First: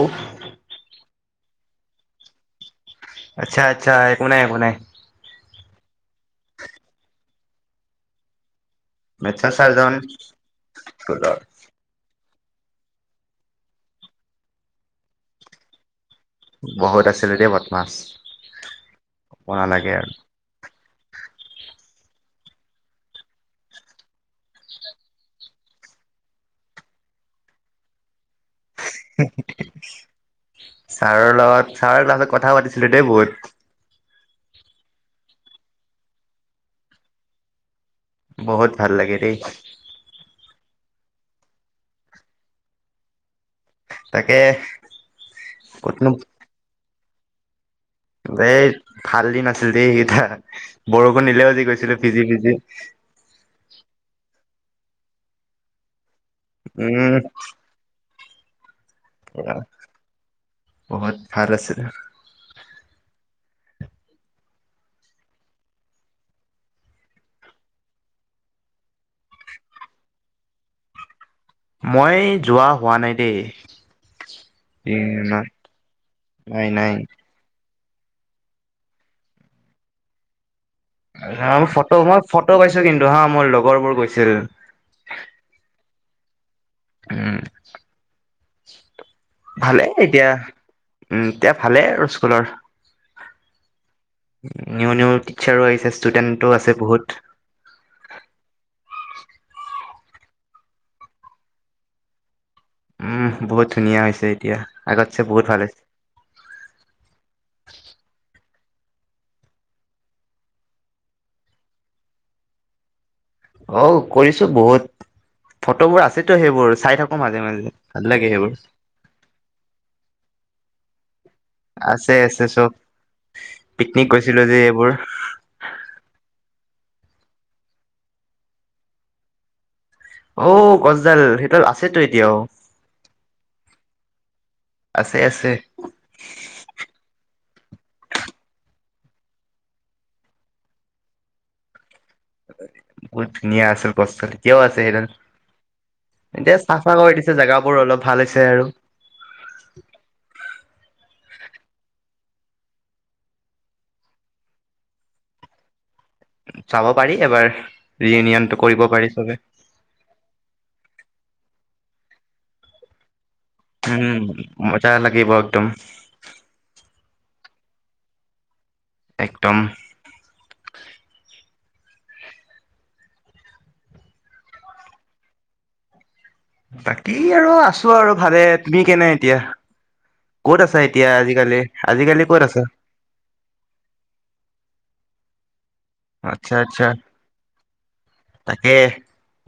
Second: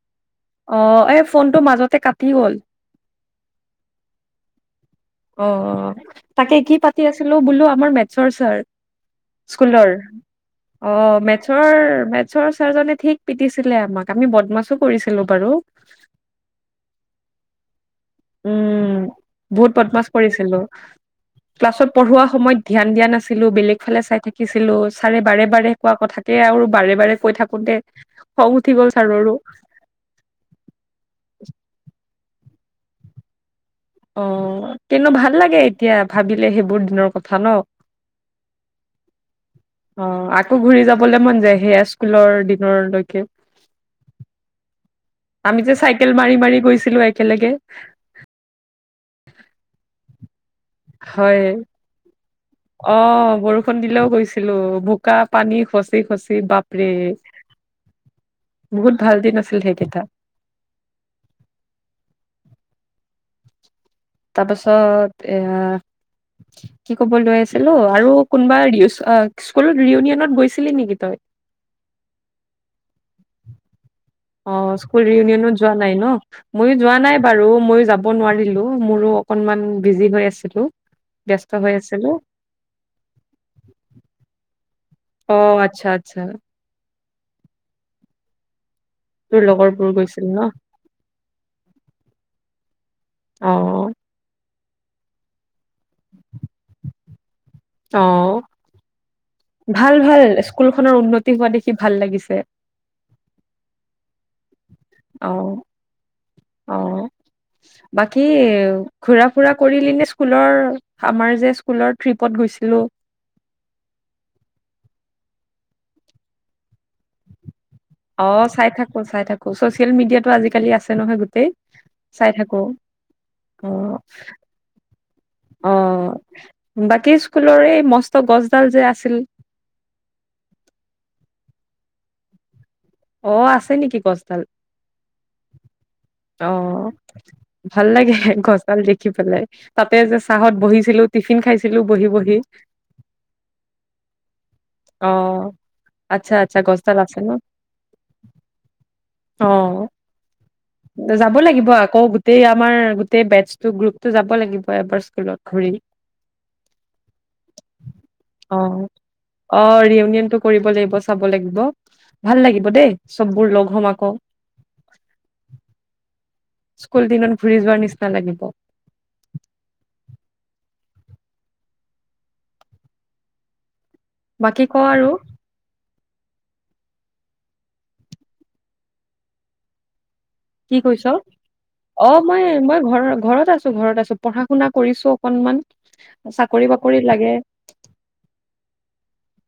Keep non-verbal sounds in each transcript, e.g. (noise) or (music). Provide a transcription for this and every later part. ও অ', এই ফোনটো মাজতে কাটি গ'ল। আচ্ছা-আচ্ছা একো নাই-একো নাই। অ, তাকে কি পাতি আছিলো বোলো আমাৰ মেথছৰ ছাৰ মেথছৰ স্কুলৰ ছাৰজন অ, স্কুলৰ মেথছৰ-মেথ মেথচৰ চাৰজনে ঠিক পিটিছিলে আমাক আমি বদমাছো কৰিছিলো বাৰু বহুত আছিলে দিয়া মাত উম বহুত নালাগে বদমাছ আৰু কৰিছিলো ক্লাছত পঢ়োৱা সময়ত ধ্যান দিয়া নাছিলো বেলেগ ফালে চাই থাকিছিলো চাৰে বাৰে বাৰে কোৱা কথাকে আৰু বাৰে বাৰে কৈ থাকোতে খং উঠি গ'ল ছাৰৰো ছাৰৰ লগত ছাৰ লগত কথা পাতিছিলো দেই বহুত অ কিন্তু ভাল লাগে এতিয়া ভাবিলে সেইবোৰ দিনৰ কথা ন। বহুত ভাল লাগে দেই। অ আকৌ ঘূৰি যাবলৈ মন যায় সেয়া স্কুলৰ দিনৰলৈকে। তাকে আমি যে ক'তনো চাইকেল মাৰি মাৰি গৈ ছিলো একেলগে। এই ভাল দিন আছিল দেই তেতিয়া হয় অ বৰষুণ দিলেও গৈ- ছিলো বোকা পানী খচি খচি বাপৰে উম বহুত ভাল দিন আছিল সেইকেইটা বহুত ভাল আছিলে। তাৰপাছত এ কি কব লৈ আছিলো আৰু কোনোবা স্কুলত ৰিয়উনিয়নত গৈছিলি নেকি তই? মই যোৱা হোৱা নাই দেই অ স্কুল ৰিউনিয়নত যোৱা নাই ন? মইও যোৱা নাই বাৰু ময়ো যাম যা়ব নোৱাৰিলো মোৰো অকনমান বিজি হৈ আছিলো। ব্যস্ত হৈ ফটো আছিলো মই ফটো পাইছো কিন্তু হা মোৰ লগৰবোৰ গৈছিল। আছা। (unintelligible) উম। তোৰ ভালে লগৰবোৰ গৈছিল এতিয়া, ন উম এতিয়া ভালে আৰু স্কুলৰ অ',। নিউ নিউ টিচাৰো আহিছে ষ্টুডেন্টো আছে বহুত অ', ভাল, ভাল স্কুলখনৰ উন্নতি হোৱা দেখি ভাল লাগিছে। উম, বহুত ধুনীয়া হৈছে। এতিয়া আগতছে বহুত অ', ভাল হৈছে অ', বাকী ঘুৰা ফুৰা কৰিলি নে? স্কুলৰ আমাৰ যে, স্কুলৰ ট্ৰিপত গৈছিলোঁ? অ', কৰিছোঁ বহুত ফটোবোৰ আছেতো সেইবোৰ চাই থাকো মাজে, মাজে। ভাল লাগে অ' সেইবোৰ চাই থাকো চাই থাকো চচিয়েল মিডিয়াটো আজিকালি আছে নহয়, গোটেই আছে চাই আছে থাকো। চব অ' পিকনিক গৈছিলো যে এইবোৰ অ' বাকী স্কুলৰ এই মস্ত গছডাল যে আছিল? অ' গছডাল সেইডাল আছেতো এতিয়াও। অ' আছে নেকি গছ ডাল আছে আছে অঁ ভাল লাগে গছডাল দেখি পেলাই তাতে যে চাহঁত বহিছিলো টিফিন খাইছিলো বহি বহি। বহুত ধুনীয়া আছিল গছ ডাল, এতিয়াও আছে সেইডাল, অ আচ্ছা এতিয়া আচ্ছা চাফ চফাই গছডাল কৰি আছে ন দিছে জেগা বোৰ। অ' যাব লাগিব আকৌ। টেই আমাৰ গোটেই বেটচটো গ্ৰুপতটো যাব লাগিব এবাৰ স্কুলত ঘূৰি চাব পাৰি এবাৰ, অ ৰিয়ুনিয়নটো কৰিব পাৰি চবে। অ ৰিউনিয়নটো কৰিব লাগিব চাব লাগিব। ভাল লাগিব দেই। চববোৰ লগ হ'ম আকৌ উম মজা লাগিব একদম। সকলো দিন ঘুৰি যোৱাৰ নিচিনা লাগিব। একদম। বাকী কোৱা আৰু? বাকী আৰু আছো আৰু ভালে। তুমি কেনে এতিয়া? ক'ত কি আছা কৈছ? এতিয়া আজিকালি আজিকালি অ' ক'ত মই আছা মই ঘ ঘৰত আছো ঘৰত আছো পঢ়া শুনা কৰিছো অকনমান। আচ্ছা চাকৰি আচ্ছা বাকৰি লাগে। তাকে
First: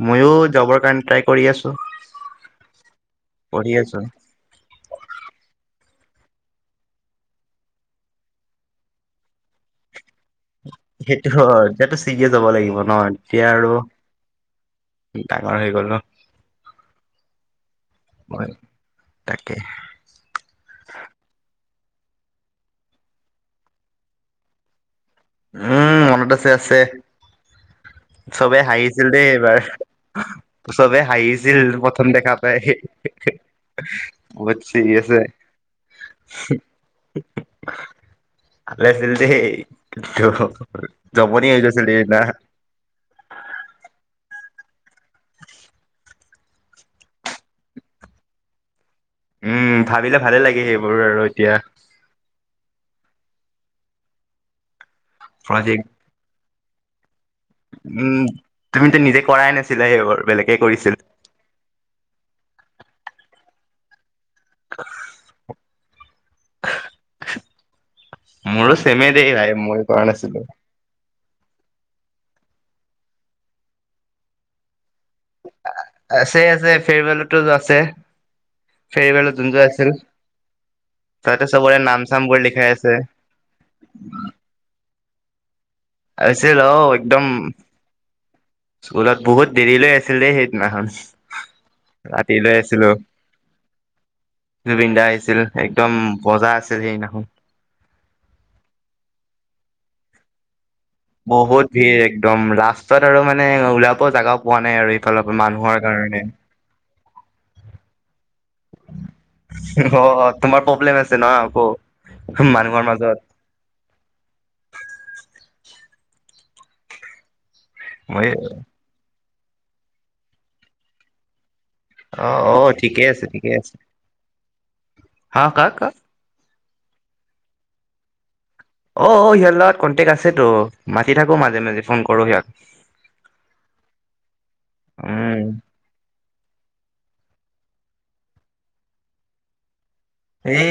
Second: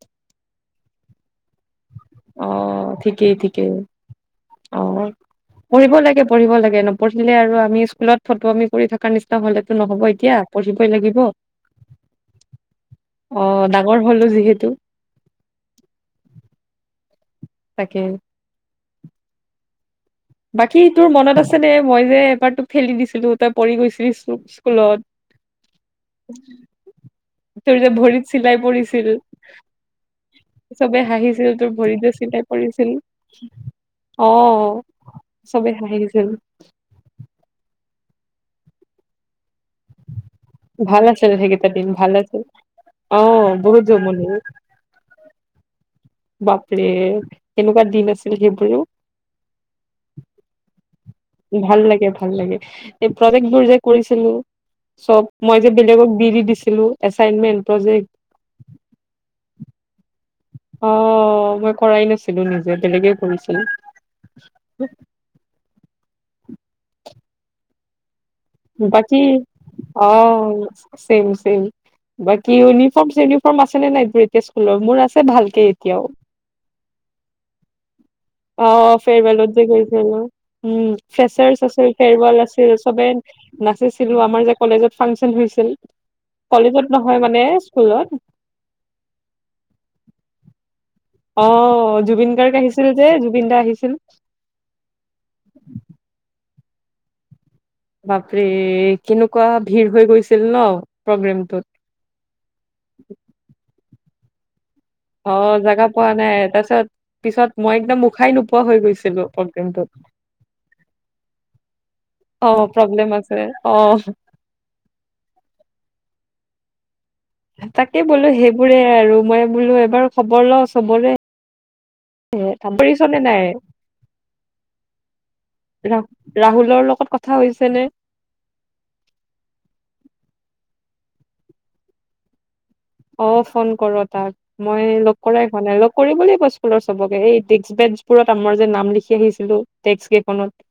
ময়ো জবৰ কাৰণে ট্ৰাই কৰি আছোঁ। অ', ঠিকেই, ঠিকেই অ', পঢ়িব লাগ পঢ়িব লাগে, নপঢ়িলে আৰু আমি স্কুলত ফটোৱামী কৰি থকা নিচিনা হ'লেতো নহ'ব এ সেইটো হয়, এতিয়াটো চিৰিয়াচ যাব লাগিব ন' অ এতিয়া আৰু ডাঙৰ হলো যিহেতু ডাঙৰ হৈ গ'লো। তাকে হয়, তাকে। বাকী তোৰ মনত আছেনে? মই যে, এবাৰ তোক ঠেলি দিছিলোঁ তই পৰি গৈছিলি স্কু-স্কুলত উম, মনত আছে, আছে তোৰ যে ভৰিত চিলাই চবে পৰিছিল হাঁহিছিল দেই এইবাৰ, চবে হাঁহিছিল, তোৰ ভৰিত প্ৰথম যে দেখা চিলাই পাই পৰিছিল অ বহুত (unintelligible) চবে হাঁহিছিল। (unintelligible) দেই কিন্তু ভাল আছিল জমনি হৈ সেইকেইটা গৈছিল দিন ভাল সেইদিনা আছিল অঁ বহুত জমনি। বাপৰে এনেকুৱা দিন আছিল সেইবোৰও। উম, ভাবিলে ভালে লাগে সেই ভাল লাগে ভাল লাগে প্ৰজেক্টবোৰ যে কৰিছিলোঁ। চব মই যে প্ৰজেক্ট বেলেগক দি দি দিছি দিলোঁ, এচাইমেন্ট প্ৰজেক, উম, তুমিতো নিজে কৰাই নাছিলা সেইবোৰ বেলেগে অ কৰিছিল। মই কৰাই নাছিলো নিজে তেনেকে কৰিছিল। (inaudible) মোৰো চেমে বাকি দেই ভাই মই কৰা নাছিলো। অ' চেম। চেম বাকী ইউনিফৰ্ম-চিউনিফৰ্ম আছে নে নাই, ব্ৰেকে স্কুলৰ? মোৰ আছ ছে ভালকে এতিয়াও। ফেৰিবেলতো যোৱা আছে। অ' ফেৰৱেলত ফেৰবেলত যোনটো যে আছিল গৈছিলো। উম, তাতে ফ্ৰেছাৰ্ছ চবৰে আছিল নাম চাম বোৰ ফেৰবেল লিখাই আছিল আছে। চবে নাচিছিলো আমাৰ যে কলেজত। ফাংচন হৈছিল। আছিল কলেজত অ' নহয় একদম মানে স্কুলত স্কুলত বহুত দেৰি লৈ আছিল দেই সেইদিনাখন। অ', জুবিন গাৰ্গ ৰাতিলৈ আহিছিল আছিলো, যে জুবিন দা আহিছিল। জুবিন দা আহিছিল একদম মজা আছিল সেইদিনাখন। বাপৰে! কেনেকুৱা ভিৰ হয় গৈছিল ন? প্ৰগ্ৰেমটোত বহুত ভিৰ একদম ৰাস্তাত আৰু মানে ওলাব জেগা পোৱা নাই আৰু এইফালৰ পৰা অ' মানুহৰ জেগা পোৱা কাৰণে। নাই, তাৰপিছত পিছত মই একদম উশাই নোপোৱা হৈ গৈছিলো। প্ৰগেমটোত, অ তোমাৰ প্ৰব্লেম আছে ন আকৌ অ' মানুহৰ মাজত প্ৰব্লেম আছে অ'। তাকে বোলো মই সেইবোৰে আৰু মই বোলো এবাৰ খবৰ ল চবৰে অ এ অ ঠিকে তামছনে আছে ঠিকে নাই আছে হা কাক কাক ৰা ৰাহুলৰ লগত কথা হৈছে নে অ সিহঁৰ লগত কণ্টেক্ট আছেতো মাতি থাকো মাজে মাজে ফোন কৰো সিহঁত অ ফোন কৰ তাক মই লগ উম কৰাই হোৱা নাই লগ কৰিবলৈ কৈছো স্কুলৰ চবকে এই ডেক্ক বেঞ্চবোৰত আমাৰ যে নাম লিখি আহিছিলো ডেস্ক কেইখনত এই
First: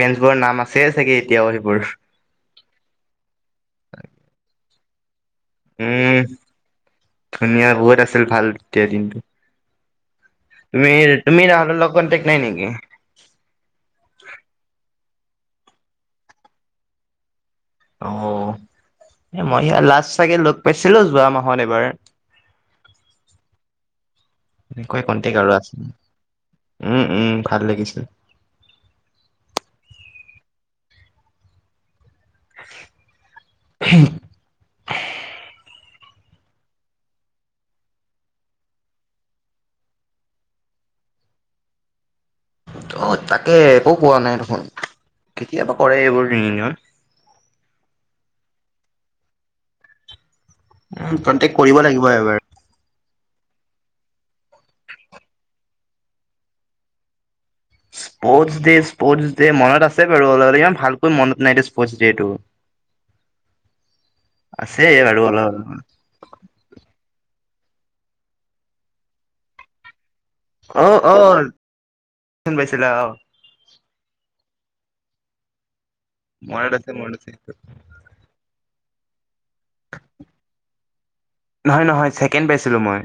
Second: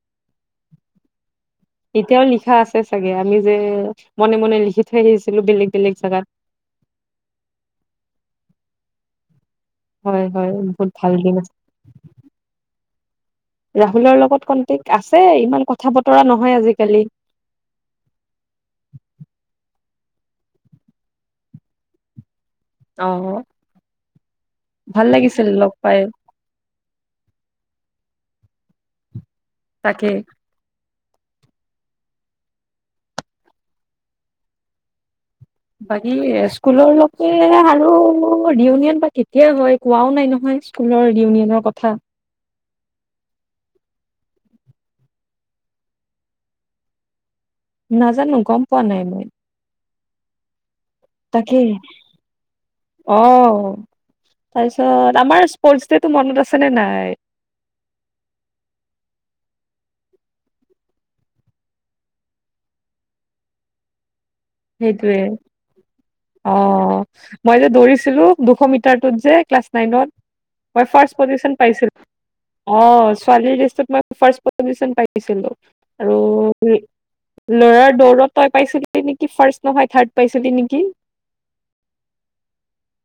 বেঞ্চবোৰৰ নাম আছেই চাগে এতিয়াও আহিব এতিয়াও লিখা আছে চাগে আমি যে মনে মনে লিখি িক উম ধুনীয়া বহুত আছিল ভাল তেতিয়া দিনটো। হয় হয় বহুত তমি ভাল দিন তুমি আছে ৰাহুলৰ লগত কনটেক নাই নেকি? ৰাহুলৰ লগত কনটেক্ট আছ আছে ইমান কথা বতৰা নহয় আজিকালি। অ মই ই লাষ্ট চাগে লগ পাইছিলো যোৱা মাহত এবাৰ। অ এনেকৈ ভাল কন্টেক্ট লাগিছিল আৰু লগ আছিল পাই উম উম ভাল লাগিছিল তাকে (inaudible) বাকী স্কুলৰ লোকে আৰু ৰিইউনিয়ন বা কেতিয়া হয় কোৱাও নাই নহয় স্কুলৰ ৰিইউনিয়নৰ কথা অ তাকে একো কোৱা নাই দেখোন, কেতিয়াবা কৰে এইবোৰ ৰিইউনিয়ন নাজানো গম পোৱা নাই মই উম কন্টেক কৰিব লাগিব এবাৰ অহ তাৰপিছত, আমাৰ স্প'ৰ্টছ ডেটো মনত আছেনে নাই স্পৰ্টছ ডেচ স্পৰ্টছ ডে' মনত আছে বাৰু অলপ অলপ ইমান ভালকৈ মনত নাই দে স্পৰ্টছ ডে'টো সেইটোৱে, অলপ। অহ মই যে দৌৰিছিলো দুশ মিটাৰটোত যে ক্লাছ নাইনত মই অ' ফাৰ্ষ্ট পজিছন অ' পাইছিলো, পাইছিলা অহ অ'। ছোৱালীৰ লিষ্টত মই ফাৰ্ষ্ট পজিচন পাইছিলো আৰু মনত আছে মনত আছে ল'ৰাৰ দৌৰত তই পাইছিলি কি ফাৰ্ষ্ট নহয় থাৰ্ড পাইছিলি নেকি? নহয় নহয় ছেকেণ্ড পাইছিলো মই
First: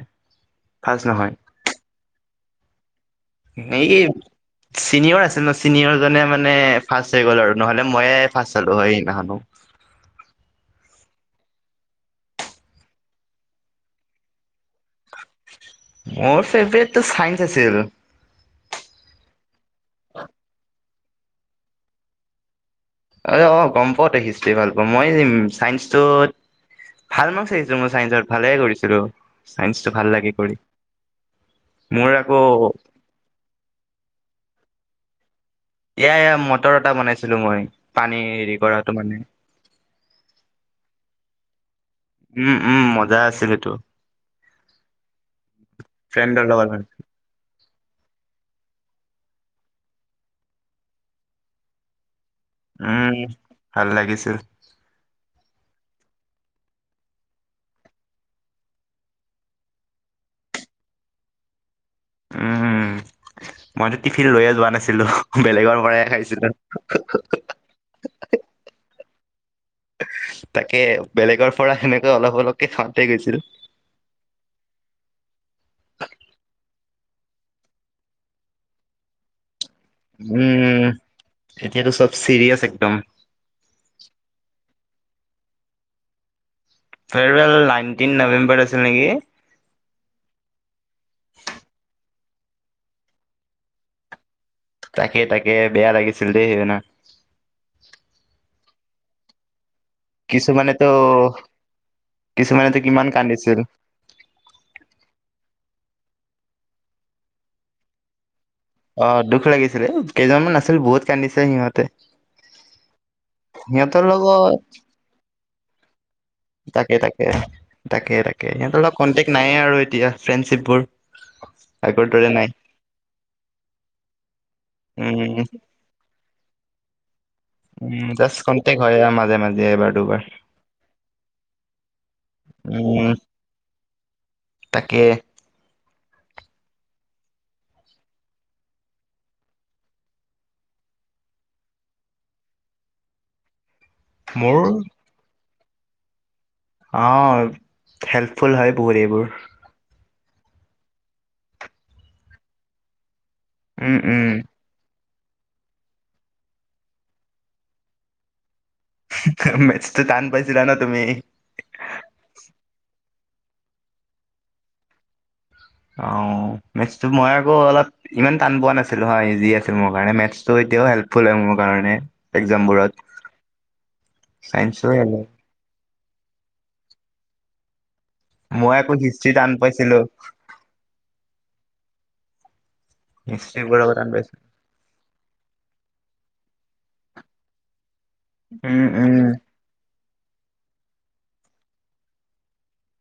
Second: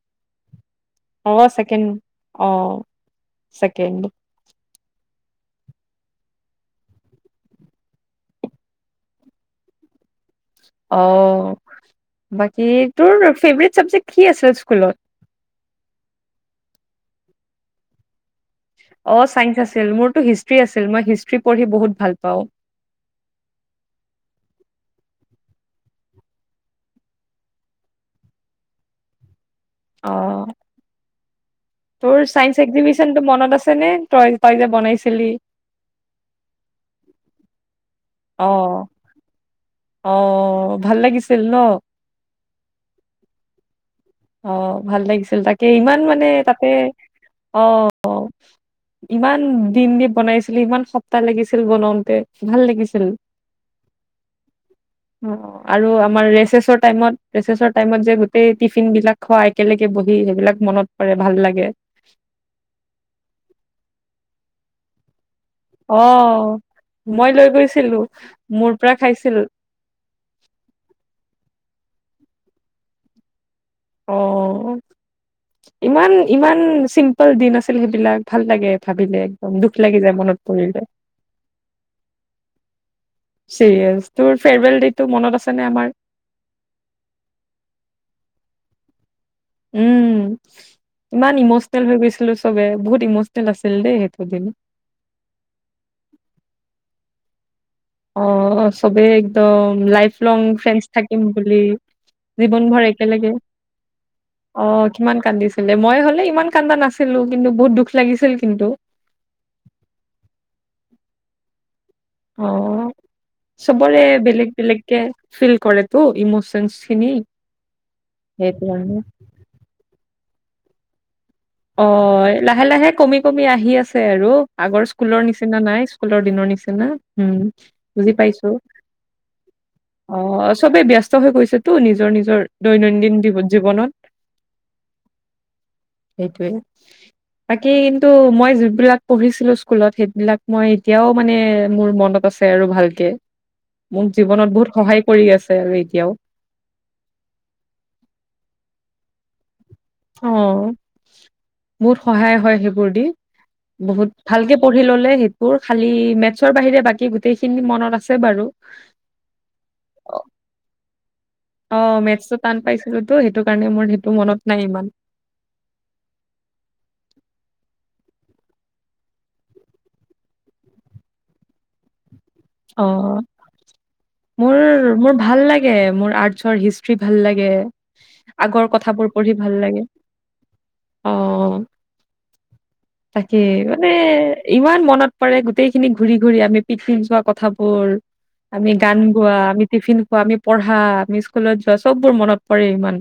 ফাৰ্ষ্ট অহ ছেকেণ্ড অহ হেৰি চিনিয়ৰ আছিল ন চিনিয়ৰজনে মানে ৰ্ফাষ্ট হৈ গ'ল আৰু নহ'লে মইয়ে ৰ্ফাষ্ট হ'লো হয় সেইদিনা খনো অহ, বাকী তোৰ ফেভাৰিট চাবজেক্ট কি আছিল স্কুলত মোৰ ফেভাৰিটতো চাইন্স আছিল অ চাইন্স আছিল মোৰতো হিষ্ট্ৰ্ৰী আছিল মই হি ষ্ট্ৰী পঢ়ি বহুত ভাল পাওঁ এই অ গম পাওঁ তই হিষ্ট্ৰী ভাল পাওঁ মই ই চাইন্সটোত ভাল মাৰ্কছ আহিছিল মোৰ চাইন্সত ভালে কৰিছিলো চাইন্সটো ভাল লাগে অ', কৰি মোৰ তোৰ চাইন্স আকৌ এক্সিবিশ্বনটো মনত আছে নে তই তই যে বনাই ছিলি এয়া এয়া মটৰ এটা বনাইছিলো মই পানী হেৰি অ', কৰাটো মানে ছিল ন উম উম মজা আছিলেতো। অ' ভাল লাগিছিল তাকে ইমান মানে ফ্ৰেণ্ডৰ তাতে লগত মানে। অ'। ইমান দিন দি বনাইছিলি ইমান সপ্তাহ লাগিছিল বনাওঁতে। ভাল লাগিছিল। উম, ভাল লাগিছিল। অ' আৰু আমাৰ ৰেচেচৰ টাইমত ৰেচেচৰ টাইমত যে গোটেই টি ফিন বিলাক খোৱা একেলগে বহি সেইবিলাক মনত পৰে ভাল লাগে। উম উম মইতো টিফিন লৈয়ে যোৱা নাছিলো। বেলেগৰ পৰাই খাইছিলো অ', হু হু মই হু লৈ গৈছিলো মোৰ পৰা খাইছিল তাকে বেলেগৰ পৰা সেনেকে অলপ অলপকে খাওঁতে গৈছিল অ'ইমান ইমান চিম্পল দিন আছিল সেইবিলাক ভাল লাগে ভাবিলে একদম দুখ লাগি যায় মনত উম, পৰিলে এতিয়াতো চব চিৰিয়াছ একদম। টোৰ মনত আছে নে আমাৰ ফেৰৱেল নাইনটিন নৱেম্বৰ আছিল নেকি। উম, ইমান ইমচনেল হৈ গৈছিলো চবে বহুত ইমচনেল আছিল দেই সেইটো দিন। তাকে তাকে বেয়া লাগিছিল দে সেইদিনা। অ' চবেই একদম লাইফ লং ফ্ৰেন্স কিছুমানেতো থাকিম বুলি কিছুমানেতো জীবনভৰ কিমান একেলগে কান্দিছিল অ'কিমান কান্দিছিল মই হলে ইমান কান্দা নাছিলো কিন্তু বহুত দুখ লাগিছিল। কিন্তু অ' দুখ লাগিছিলে কেইজন মান আছিল বহুত কান্দিছিল। আছে সিহঁতে। অ', চবৰে সিহঁতৰ বেলেগ লগত বেলেগকে ফিল কৰে। তাকে তাকে, তাকে তাকে সেইটো সিহঁতৰ কাৰণে লগত কনটেক্ট নাইয়ে আৰু এতিয়া। ফ্ৰেণ্ডশ্বিপবোৰ আগৰ দৰে নাই অ'লাহে লাহে কমি কমি আহি আছে আৰু আগৰ স্কুলৰ উম নিচিনা নাই স্কুলৰ দিনৰ নিচিনা। না। উম, উম বুজি জাষ্ট পাইছো কন্টেক্ট হয় আৰু মাজে মাজে এবাৰ দুবাৰ অ' চবেই ব্যস্ত হৈ গৈছেতো নিজৰ নিজৰ উম দৈনন্দিন জী জীৱনত। তাকে সেইটোৱে, বাকী কিন্তু মই যিবিলাক পঢ়িছিলো স্কুলত সেইবিলাক মই এতিয়াও মানে মোৰ মনত আছে আৰু ভালকে। মোক জীৱনত মোৰ বহুত সহায় কৰি আছে। আৰু এতিয়াও। অ' হেল্পফুল হয় বহুত এইবোৰ। অ' বহুত সহায় হয় সেইবোৰ দি। উম বহুত উম ভালকে পঢ়ি ললে বোৰ খালি মেথছৰ বাহিৰে বাকী গোটেই খিনি মনত আছে বাৰু। মেথছটো টান পাইছিলা ন তুমি অ' মেথছটো টান পাইছিলোতো সেইটো কাৰণে মোৰ সেইটো মনত নাই ইমান। অ' মেথছটো মই আকৌ অলপ ইমান টান পোৱা নাছিলো হয় ইজি আছিল মোৰ কাৰণে মেথছটো এতিয়াও হেল্পফুল হয় মোৰ কাৰণে। অ, এক্জামবোৰত চাইন্সো মোৰ- মোৰ ভাল লাগে মোৰ আৰ্টছৰ হিষ্ট্ৰী ভাল লাগে। আগৰ মই আকৌ কথাবোৰ হিষ্ট্ৰী পঢ়ি টান ভাল লাগে পাইছিলো অ, (inaudible) তাকে হিষ্ট্ৰীবোৰ মানে আকৌ টান পাইছিলো ইমান মনত। পাৰে গোটেই খিনি ঘূৰি - ঘূৰি আমি পিকনিক যোৱা কথা। থাপৰ। আমি উম গান উম গোৱা আমি টিফিন আমি পঢ়া আমি স্কুলত যোৱা চববোৰ মনত পৰে ইমান।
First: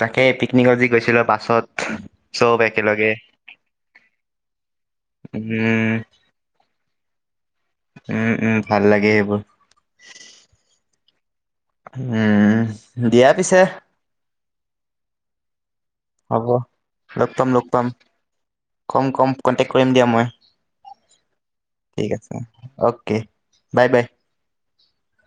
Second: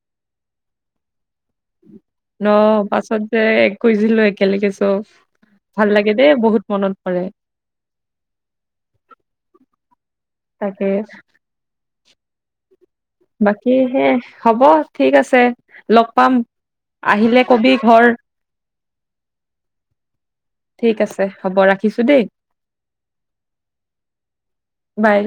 তাকে পিকনিকত যি গৈছিলো বাছত ন চব একেলগে পাছত যে গৈছিলো একেলগে চব ভাল উম লাগে দেই বহুত মনত। কৰে। উম - উম ভাল লাগে সেইবোৰ। এ উম, দিয়া পিছে বাকী সে হব। ঠিক আছে। লগ পাম হ'ব লগ আহিলে পাম - লগ কবি পাম ঘৰ কম - কম কণ্টেকট কৰিম দিয়া মই ঠিক আছে হ'ব ৰাখিছো ঠিক দেই আছে অ'কে বাই - বাই। বাই